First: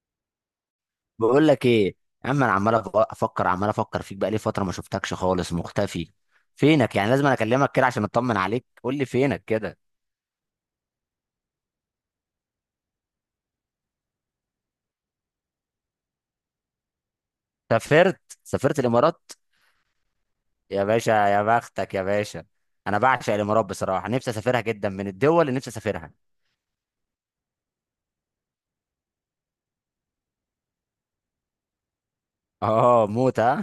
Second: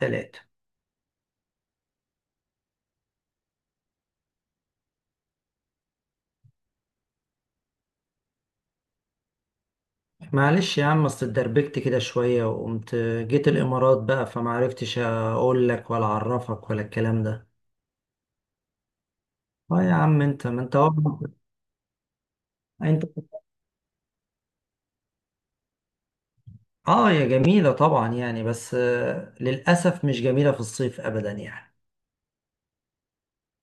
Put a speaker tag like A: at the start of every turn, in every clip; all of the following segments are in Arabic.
A: تلاتة.
B: بقول لك ايه؟ يا عم، انا عمال افكر فيك بقالي فتره، ما شفتكش خالص، مختفي. فينك يعني؟ لازم أنا اكلمك كده عشان اطمن عليك. قول لي فينك كده.
A: معلش يا عم، اصل اتدربكت كده شوية وقمت جيت الإمارات بقى، فمعرفتش أقول لك ولا أعرفك ولا الكلام ده.
B: سافرت الامارات؟
A: اه يا عم، انت ما انت
B: يا باشا، يا بختك يا باشا. انا
A: انت.
B: بعشق الامارات بصراحه، نفسي اسافرها جدا، من الدول اللي نفسي اسافرها.
A: اه، يا جميلة طبعا يعني، بس للأسف مش جميلة في الصيف أبدا يعني.
B: اه موت، ها؟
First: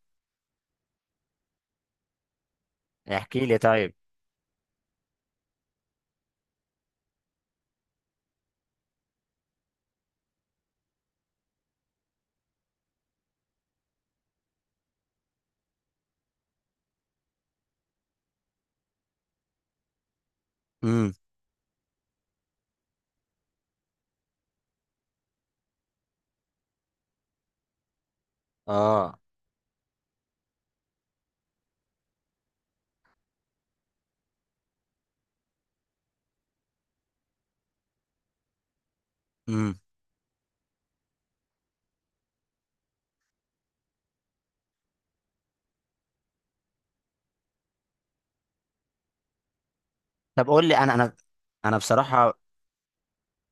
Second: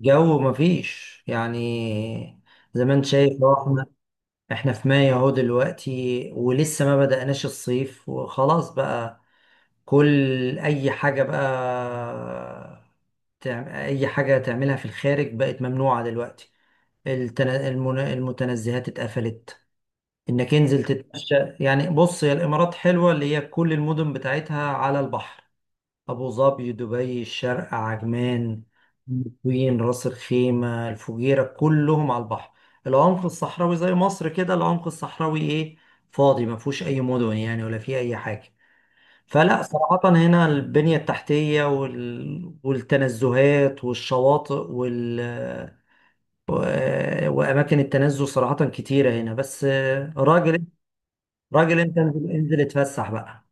A: جو مفيش يعني، زي ما انت شايف
B: احكي لي
A: اهو، احنا
B: طيب.
A: احنا في مايو اهو دلوقتي، ولسه ما بدأناش الصيف وخلاص بقى. كل أي حاجة بقى، اي حاجه تعملها في الخارج بقت ممنوعه دلوقتي. المتنزهات اتقفلت، انك انزل
B: امم.
A: تتمشى يعني. بص، هي الامارات حلوه، اللي هي كل المدن بتاعتها على البحر. ابو ظبي، دبي، الشارقه، عجمان،
B: اه.
A: الطين، راس الخيمه، الفجيره، كلهم على البحر. العمق الصحراوي زي مصر كده، العمق الصحراوي ايه، فاضي، ما فيهوش اي مدن يعني ولا فيه اي حاجه. فلا
B: امم.
A: صراحة هنا البنية التحتية والتنزهات والشواطئ و... وأماكن التنزه صراحة كتيرة هنا. بس
B: طب
A: راجل،
B: قول لي، انا
A: راجل أنت، انزل
B: بصراحه
A: انزل اتفسح بقى.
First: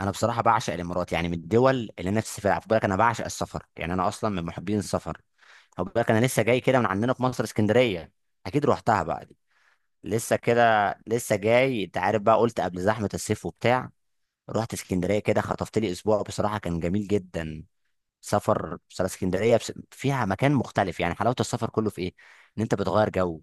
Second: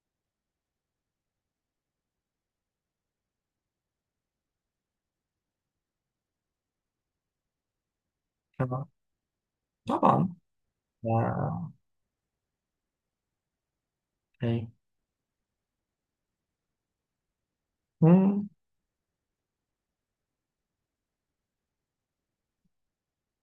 B: انا بصراحه بعشق الامارات، يعني من الدول اللي نفسي اسافرها. خد بالك انا بعشق السفر، يعني انا اصلا من محبين السفر. خد بالك انا لسه جاي كده من عندنا في مصر، اسكندريه. اكيد
A: آه،
B: روحتها بقى دي.
A: طبعا.
B: لسه كده
A: ف-
B: لسه جاي، انت عارف بقى، قلت قبل زحمه الصيف وبتاع.
A: إيه.
B: رحت اسكندريه كده، خطفت لي اسبوع، بصراحه كان جميل جدا.
A: مم.
B: فيها مكان مختلف، يعني حلاوه السفر كله في ايه؟ ان انت بتغير جو،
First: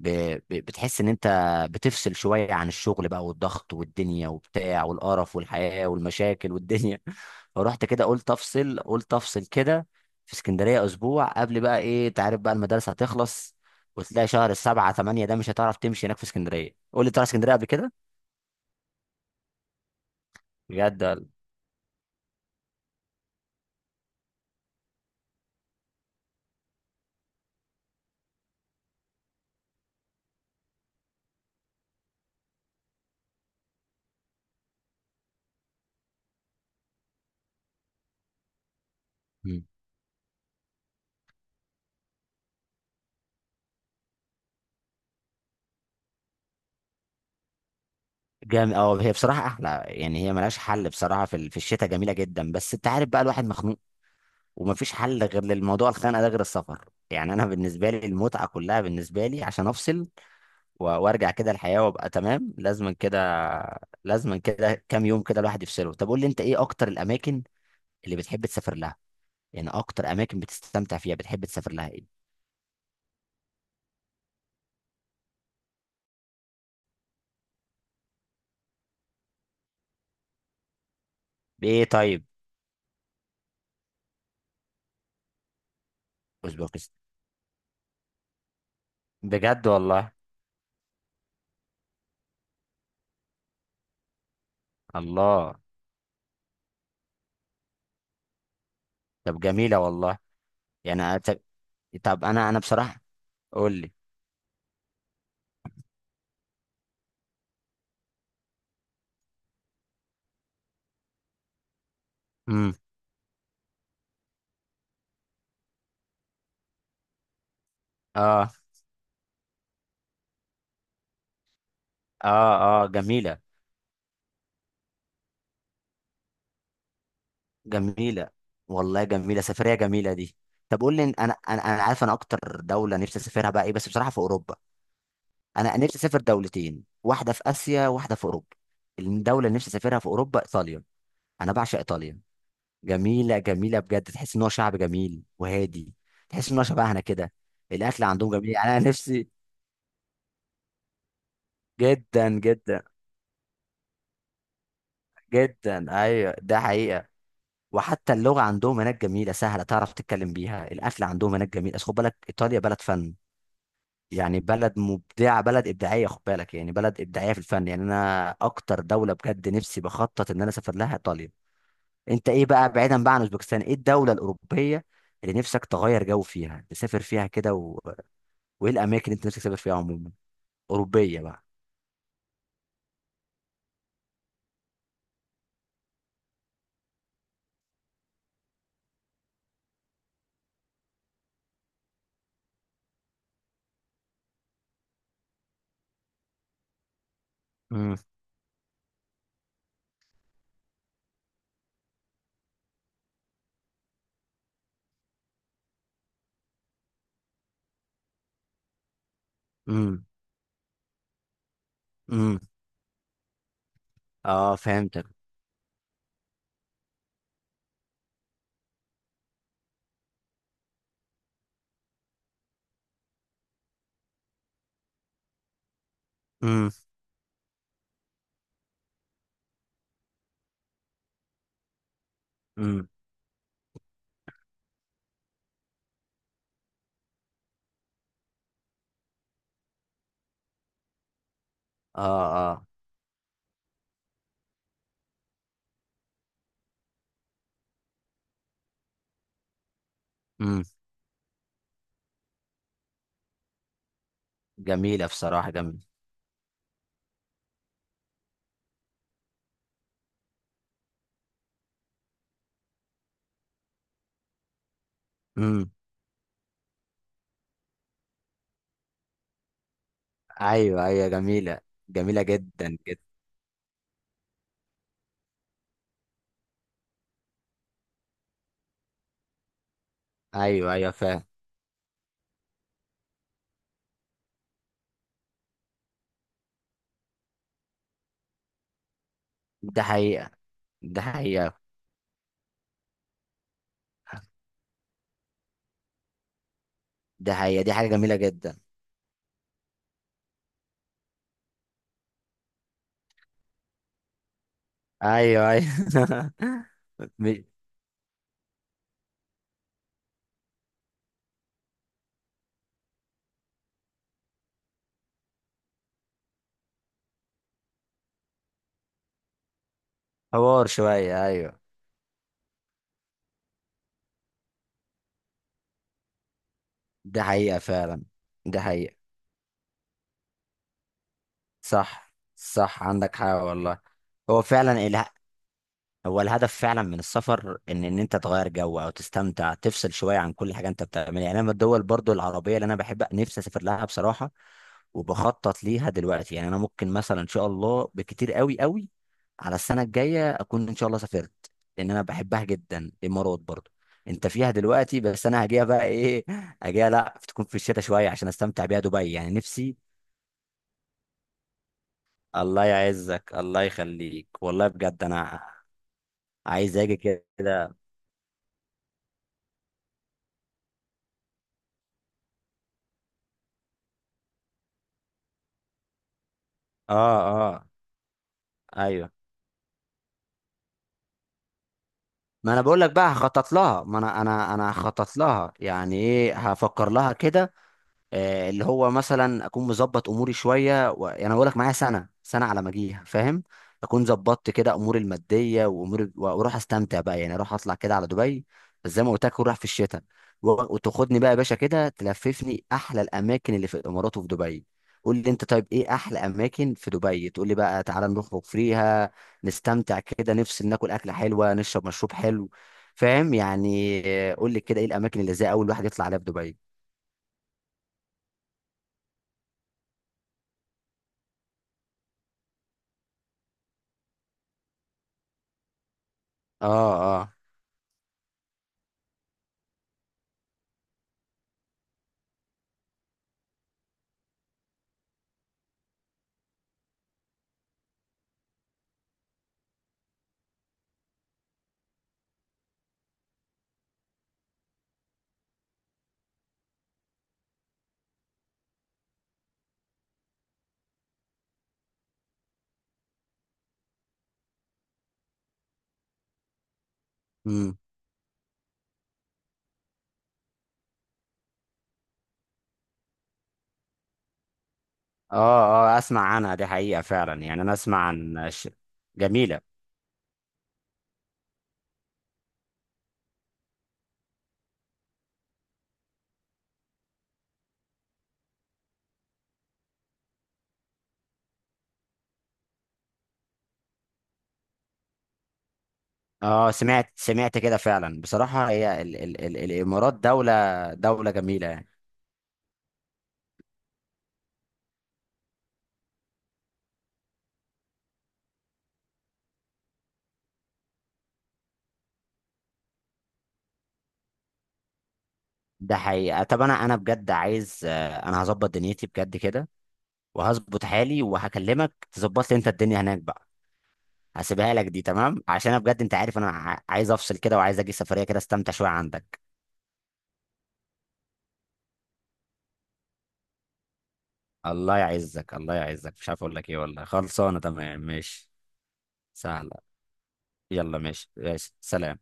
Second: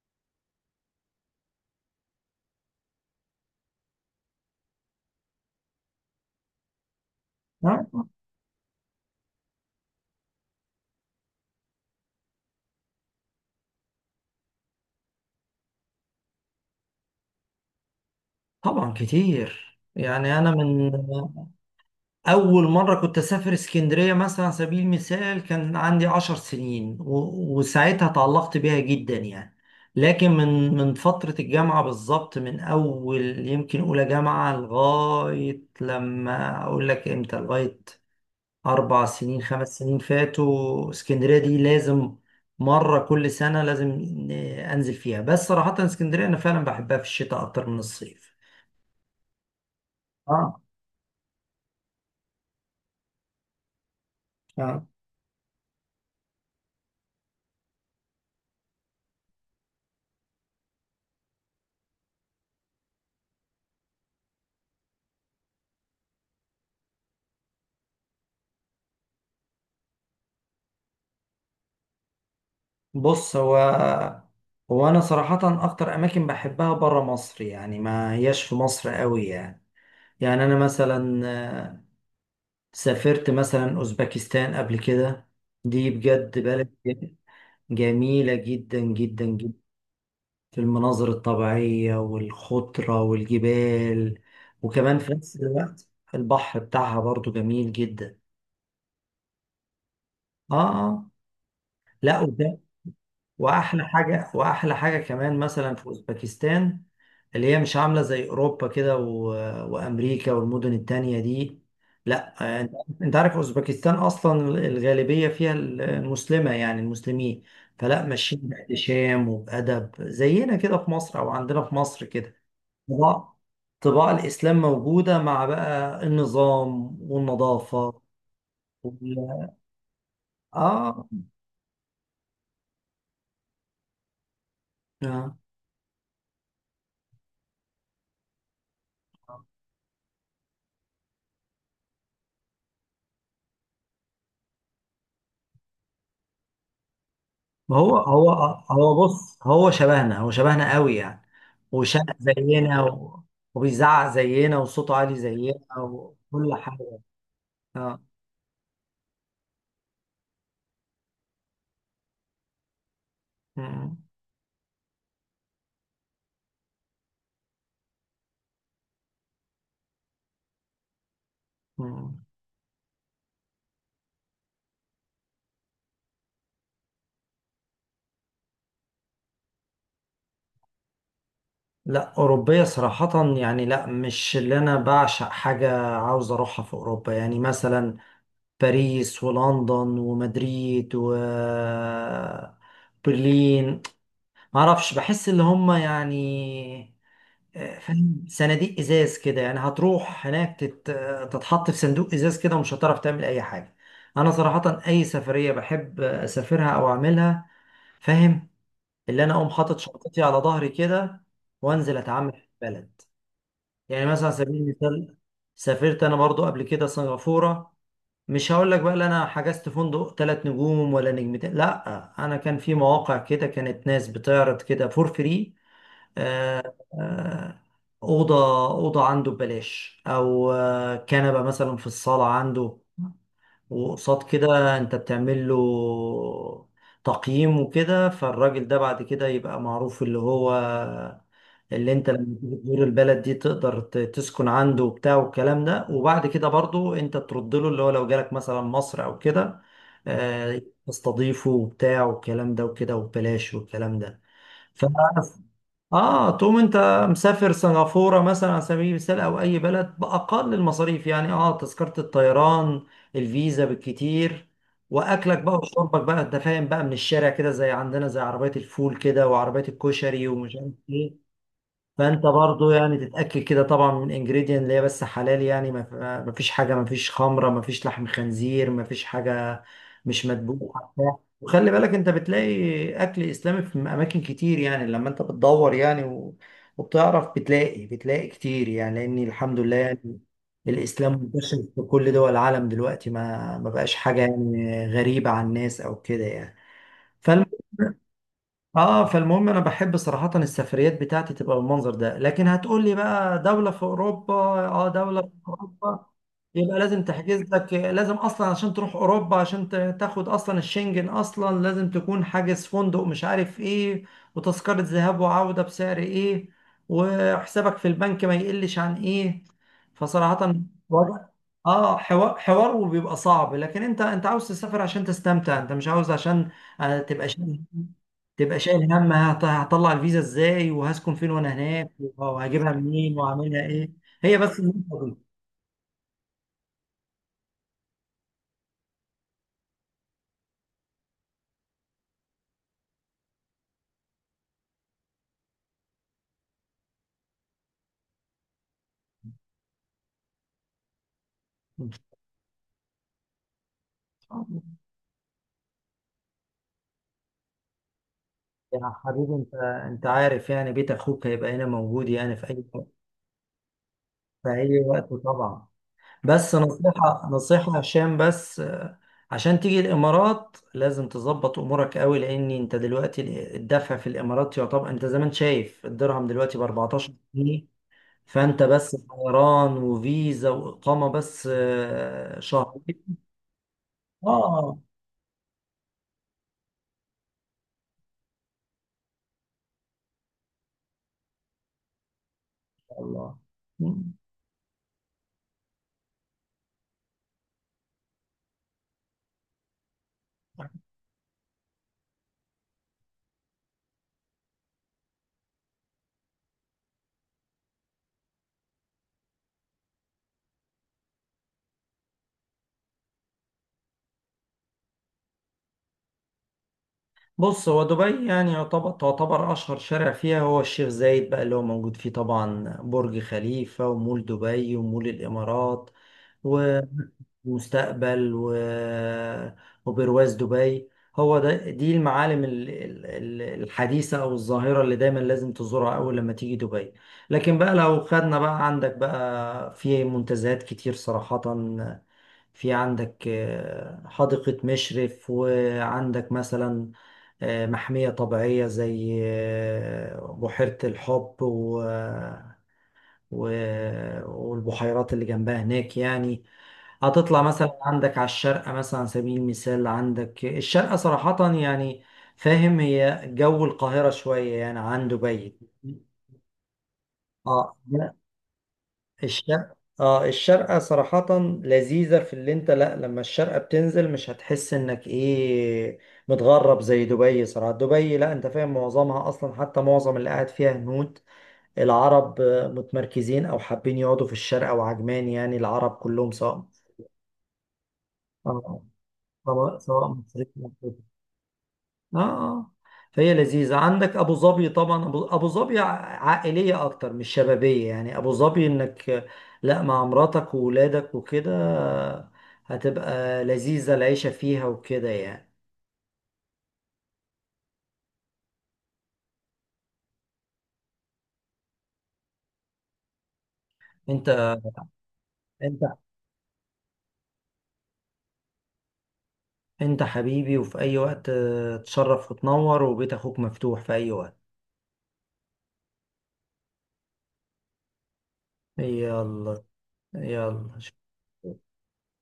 B: ب... بتحس ان انت بتفصل شويه عن الشغل بقى، والضغط والدنيا وبتاع، والقرف والحياه والمشاكل والدنيا. فرحت
A: آه،
B: كده، قلت افصل، قلت افصل كده، في اسكندريه اسبوع، قبل بقى ايه، انت عارف بقى، المدارس هتخلص وتلاقي شهر سبعة تمانية ده مش هتعرف تمشي هناك في اسكندريه. قول لي، تروح اسكندريه قبل كده
A: طبعا كتير يعني. أنا من
B: بجد
A: أول مرة كنت أسافر اسكندرية مثلا على سبيل المثال، كان عندي 10 سنين وساعتها تعلقت بيها جدا يعني. لكن من فترة الجامعة بالظبط، من أول يمكن أولى جامعة، لغاية لما أقول لك إمتى، لغاية 4 سنين
B: ولا؟
A: 5 سنين فاتوا، اسكندرية دي لازم مرة كل سنة، لازم أنزل فيها. بس صراحة اسكندرية أنا فعلا بحبها في الشتاء أكتر من الصيف.
B: جامد. اه، هي بصراحة أحلى، يعني هي ملهاش
A: آه،
B: حل بصراحة في الشتاء، جميلة جدا، بس أنت عارف بقى الواحد مخنوق،
A: آه.
B: ومفيش حل غير للموضوع الخنقة ده غير السفر. يعني أنا بالنسبة لي المتعة كلها بالنسبة لي عشان أفصل وأرجع كده الحياة وأبقى تمام. لازم كده، لازم كده كام يوم كده الواحد يفصله. طب قول لي أنت، إيه أكتر الأماكن اللي بتحب تسافر لها؟ يعني أكتر أماكن بتستمتع فيها، بتحب تسافر لها إيه؟
A: بص، هو انا صراحة اكتر اماكن بحبها برا مصر، يعني ما هياش في مصر قوي يعني. يعني انا مثلا آه،
B: بإيه طيب؟
A: سافرت مثلا اوزبكستان قبل كده، دي بجد بلد
B: أوزبكستان؟
A: جميلة جدا جدا جدا،
B: بجد والله.
A: في المناظر الطبيعية والخضرة والجبال، وكمان في نفس
B: الله.
A: الوقت البحر بتاعها برضو جميل جدا.
B: طب جميلة والله.
A: اه،
B: يعني
A: اه،
B: طب.
A: لا.
B: طب، أنا بصراحة. قول
A: واحلى
B: لي.
A: حاجه واحلى حاجه كمان مثلا في اوزبكستان، اللي هي مش عامله زي اوروبا كده وامريكا والمدن التانية دي. لا انت،
B: امم.
A: أنت عارف اوزبكستان اصلا الغالبيه فيها المسلمه، يعني المسلمين، فلا ماشيين
B: اه،
A: باحتشام وبادب زينا كده في مصر، او عندنا في مصر كده.
B: اه، اه،
A: طباع
B: جميله.
A: طباع الاسلام موجوده، مع بقى النظام والنظافه
B: جميله والله، جميله،
A: وال...
B: سفريه جميله دي. طب قول لي،
A: اه.
B: انا عارف، انا اكتر دوله نفسي اسافرها بقى ايه، بس بصراحه في اوروبا.
A: آه.
B: انا نفسي اسافر دولتين، واحده في اسيا، واحده في اوروبا. الدوله اللي نفسي اسافرها في اوروبا ايطاليا. انا بعشق ايطاليا. جميله جميله بجد، تحس ان هو شعب جميل وهادي، تحس ان هو شبهنا كده.
A: ما هو
B: الاكل
A: هو
B: عندهم جميل، يعني انا
A: هو
B: نفسي.
A: بص، هو شبهنا، هو شبهنا قوي يعني، وشقى
B: جدا
A: زينا
B: جدا
A: وبيزعق زينا وصوته عالي زينا
B: جدا. ايوه
A: وكل
B: ده
A: حاجة.
B: حقيقه.
A: اه.
B: وحتى اللغة عندهم هناك جميلة، سهلة تعرف تتكلم بيها. الأكل عندهم هناك جميل. أصل خد بالك إيطاليا بلد فن،
A: مم.
B: يعني بلد مبدعة، بلد إبداعية، خد بالك، يعني بلد إبداعية في الفن. يعني أنا أكتر دولة بجد نفسي بخطط إن أنا أسافر لها إيطاليا.
A: مم.
B: أنت إيه بقى، بعيدا بقى عن أوزبكستان، إيه الدولة الأوروبية اللي نفسك تغير جو فيها، تسافر فيها كده، وإيه الأماكن اللي أنت نفسك تسافر فيها عموما، أوروبية بقى؟
A: لا، أوروبية صراحة يعني، لا، مش اللي أنا بعشق حاجة عاوز أروحها في أوروبا، يعني مثلا باريس ولندن ومدريد وبرلين، معرفش، بحس اللي هم يعني،
B: امم.
A: فاهم، صناديق ازاز كده يعني، هتروح هناك تتحط في صندوق ازاز كده، ومش هتعرف تعمل اي حاجه. انا صراحه اي سفريه بحب اسافرها او اعملها، فاهم، اللي انا اقوم حاطط
B: امم.
A: شنطتي على ظهري كده، وانزل اتعامل
B: امم.
A: في البلد. يعني مثلا على سبيل
B: اه فهمتك.
A: المثال سافرت انا برضو قبل كده سنغافوره، مش هقول لك بقى لا انا حجزت فندق 3 نجوم ولا نجمتين، لا انا كان في مواقع كده كانت ناس بتعرض كده فور فري،
B: امم.
A: آه، آه، أوضة أوضة عنده ببلاش، أو كنبة مثلا في الصالة عنده،
B: امم.
A: وقصاد كده أنت بتعمل له تقييم وكده، فالراجل ده بعد كده يبقى معروف، اللي هو اللي
B: اه،
A: أنت لما تيجي
B: اه.
A: تزور البلد دي تقدر تسكن عنده وبتاع والكلام ده، وبعد كده برضو أنت ترد له، اللي هو لو جالك مثلا مصر أو كده
B: امم.
A: تستضيفه وبتاع والكلام ده وكده، وببلاش والكلام ده. ف-
B: جميلة بصراحة، جميلة.
A: اه، تقوم انت مسافر سنغافورة مثلا على سبيل المثال، او اي بلد باقل المصاريف، يعني اه تذكرة الطيران، الفيزا بالكتير، واكلك بقى وشربك بقى، انت فاهم، بقى من الشارع كده زي عندنا، زي عربية الفول كده وعربية الكشري ومش عارف
B: ايوه، ايوه
A: ايه.
B: جميله.
A: فانت
B: جميله
A: برضو
B: جدا
A: يعني
B: جدا.
A: تتاكد كده طبعا من انجريدينت اللي هي بس حلال، يعني ما فيش حاجه، ما فيش خمره، ما فيش لحم خنزير، ما فيش حاجه مش
B: ايوه ايوه،
A: مدبوحه بتاع.
B: فاهم.
A: وخلي بالك انت بتلاقي اكل اسلامي في اماكن كتير يعني، لما انت بتدور يعني وبتعرف بتلاقي كتير يعني، لان الحمد لله
B: ده
A: يعني
B: حقيقه، ده
A: الاسلام منتشر
B: حقيقه.
A: في كل دول العالم دلوقتي، ما بقاش حاجه يعني غريبه عن الناس او كده يعني.
B: ده حقيقه، دي حاجه جميله جدا.
A: اه، فالمهم انا بحب صراحة السفريات بتاعتي تبقى بالمنظر ده. لكن هتقول لي بقى دولة في اوروبا، اه دولة في
B: ايوه،
A: اوروبا
B: ايوه.
A: يبقى لازم
B: م-
A: تحجز لك، لازم اصلا عشان تروح اوروبا عشان تاخد اصلا الشنجن، اصلا لازم تكون حاجز فندق مش عارف ايه، وتذكرة ذهاب وعودة بسعر ايه، وحسابك في البنك ما يقلش عن ايه. فصراحة
B: حوار
A: وضع،
B: شويه، ايوه.
A: اه حوار حوار، وبيبقى صعب. لكن انت عاوز تسافر عشان تستمتع، انت مش عاوز عشان آه،
B: ده
A: تبقى
B: حقيقه
A: شايل
B: فعلا.
A: تبقى
B: ده
A: شايل
B: حقيقه.
A: هم هطلع الفيزا ازاي، وهسكن فين، وانا هناك
B: صح،
A: وهجيبها
B: صح، عندك
A: منين،
B: حق
A: وهعملها
B: والله.
A: ايه. هي
B: هو
A: بس
B: فعلا.
A: النقطة
B: هو الهدف فعلا من السفر ان ان انت تغير جو او تستمتع، تفصل شويه عن كل حاجه انت بتعملها. يعني انا من الدول برضو العربيه اللي انا بحب نفسي اسافر لها بصراحه، وبخطط ليها دلوقتي. يعني انا ممكن مثلا ان شاء الله بكتير، قوي قوي، على السنه الجايه اكون ان شاء الله سافرت،
A: دي.
B: لان انا بحبها جدا الامارات برضو. انت فيها دلوقتي، بس انا هجيها بقى ايه، هجيها لا تكون في الشتاء شويه عشان استمتع
A: يا
B: بيها دبي،
A: حبيبي،
B: يعني
A: انت
B: نفسي.
A: انت عارف يعني بيت اخوك هيبقى هنا موجود يعني
B: الله يعزك، الله يخليك،
A: في
B: والله
A: اي
B: بجد
A: وقت
B: انا
A: طبعا. بس
B: عايز اجي
A: نصيحة
B: كده.
A: نصيحة عشان بس عشان تيجي الامارات لازم تظبط امورك قوي. لان انت دلوقتي الدفع في الامارات يعتبر، انت زي ما انت شايف الدرهم دلوقتي ب
B: اه.
A: 14.
B: آه.
A: فانت بس
B: ايوه،
A: طيران وفيزا واقامه بس
B: ما انا بقول لك بقى
A: شهرين.
B: هخطط لها، ما انا
A: اه.
B: هخطط لها، يعني ايه، هفكر لها كده. اللي هو مثلا اكون مظبط اموري شويه، يعني اقول لك معايا سنه سنه على ما اجيها،
A: الله.
B: فاهم؟ اكون
A: مم.
B: ظبطت كده اموري الماديه واموري، واروح استمتع بقى. يعني اروح اطلع كده على دبي، بس زي ما قلت لك اروح في الشتاء، وتاخدني بقى يا باشا كده، تلففني احلى الاماكن اللي في الامارات وفي دبي. قول لي انت طيب، ايه احلى اماكن في دبي؟ تقول لي بقى تعالى نخرج فيها، نستمتع كده، نفس ناكل اكله حلوه، نشرب مشروب حلو، فاهم يعني؟ قول لي كده، ايه الاماكن اللي زي اول واحد يطلع عليها في دبي؟
A: بص، هو دبي يعني تعتبر اشهر شارع فيها هو الشيخ زايد بقى، اللي هو موجود فيه طبعا برج خليفه، ومول دبي، ومول الامارات،
B: اه، اه.
A: ومستقبل وبرواز دبي. هو ده، دي المعالم الحديثة أو الظاهرة اللي دايما لازم تزورها أول لما تيجي دبي. لكن بقى لو خدنا بقى، عندك بقى في منتزهات كتير صراحة، في عندك حديقة مشرف، وعندك مثلا محمية طبيعية زي بحيرة الحب و... والبحيرات اللي جنبها هناك يعني. هتطلع
B: مم.
A: مثلا عندك على الشارقة، مثلا على سبيل المثال، عندك الشارقة صراحة يعني، فاهم، هي جو القاهرة شوية يعني عن دبي.
B: اه، اه، اسمع عنها دي حقيقة فعلا، يعني انا
A: اه،
B: اسمع
A: لا،
B: عن جميلة.
A: الشرق اه الشرقة صراحة لذيذة في اللي انت، لا، لما الشرقة بتنزل مش هتحس انك ايه، متغرب زي دبي. صراحة دبي، لا انت فاهم، معظمها اصلا، حتى معظم اللي قاعد فيها هنود. العرب متمركزين او حابين يقعدوا في الشرقة وعجمان، يعني العرب كلهم سواء،
B: اه، سمعت كده فعلا بصراحة،
A: آه،
B: هي ال ال ال
A: سواء سواء
B: الامارات دولة،
A: مصريين.
B: دولة جميلة يعني.
A: اه، اه، فهي لذيذة. عندك أبو ظبي طبعا، أبو ظبي عائلية أكتر مش شبابية، يعني أبو ظبي إنك لا، مع مراتك وولادك وكده هتبقى لذيذة العيشة فيها وكده يعني.
B: ده حقيقة. طب انا انا بجد عايز، انا هظبط دنيتي بجد كده، وهظبط حالي، وهكلمك تظبط لي انت الدنيا هناك بقى،
A: أنت
B: هسيبها لك دي، تمام؟ عشان انا
A: أنت
B: بجد انت عارف، انا عايز افصل كده، وعايز اجي سفرية كده، استمتع شوية عندك.
A: أنت حبيبي، وفي أي وقت تشرف وتنور، وبيت أخوك مفتوح في أي وقت.
B: الله يعزك، الله يعزك، مش عارف اقول لك ايه والله. خلصانة تمام، ماشي.
A: يلا،
B: سهلة.
A: يلا.
B: يلا، ماشي، ماشي، سلام.